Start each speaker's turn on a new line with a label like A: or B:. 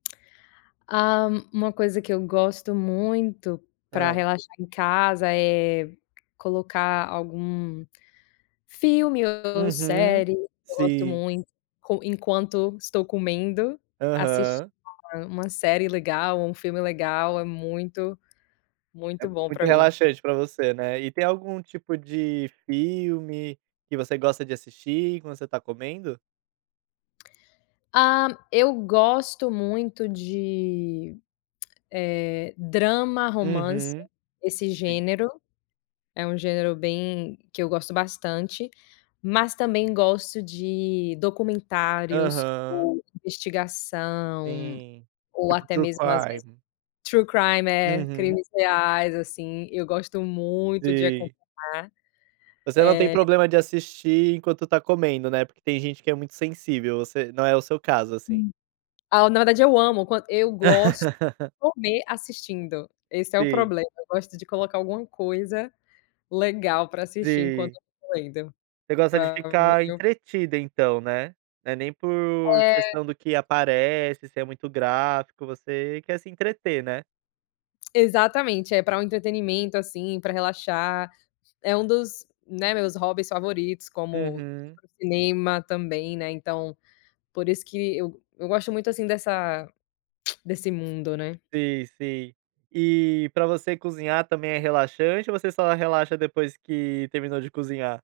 A: Ha. Uma coisa que eu gosto muito para
B: Hã.
A: relaxar em casa, é colocar algum filme ou
B: Uhum,
A: série, eu gosto
B: sim.
A: muito, enquanto estou comendo, assistindo,
B: Aham.
A: uma série legal ou um filme legal, é muito,
B: É
A: muito
B: é,
A: bom
B: muito
A: para mim.
B: relaxante para você, né. E tem algum tipo de filme que você gosta de assistir quando você tá comendo?
A: Ah. Eu gosto muito de, eh, drama, romance,
B: Uhum.
A: esse
B: Sim.
A: gênero é um gênero bem que eu gosto bastante, mas também gosto de documentários
B: Aham.
A: ou investigação,
B: Sim,
A: ou
B: tipo
A: até
B: true
A: mesmo às vezes,
B: crime.
A: true crime,
B: Uhum.
A: crimes reais assim, eu gosto muito de
B: Sim.
A: acompanhar.
B: Você não tem
A: Eh
B: problema de assistir enquanto está comendo, né, porque tem gente que é muito sensível você, não é o seu caso assim.
A: Ah, na verdade eu amo quando eu gosto comer assistindo. Esse é o
B: Sim.
A: problema, gosto de colocar alguma coisa legal para assistir enquanto
B: Sim.
A: eu tô comendo.
B: Você gosta de ficar
A: [unintelligible]
B: entretida então, né. Não é nem por
A: É.
B: questão do que aparece, se é muito gráfico, você quer se entreter, né.
A: Exatamente, é para o entretenimento assim, para relaxar. É um dos, né, meus hobbies favoritos como,
B: Uhum.
A: cinema também, né, então, por isso que eu eu gosto muito assim dessa desse mundo, né.
B: Sim, sim. E para você cozinhar também é relaxante ou você só relaxa depois que terminou de cozinhar?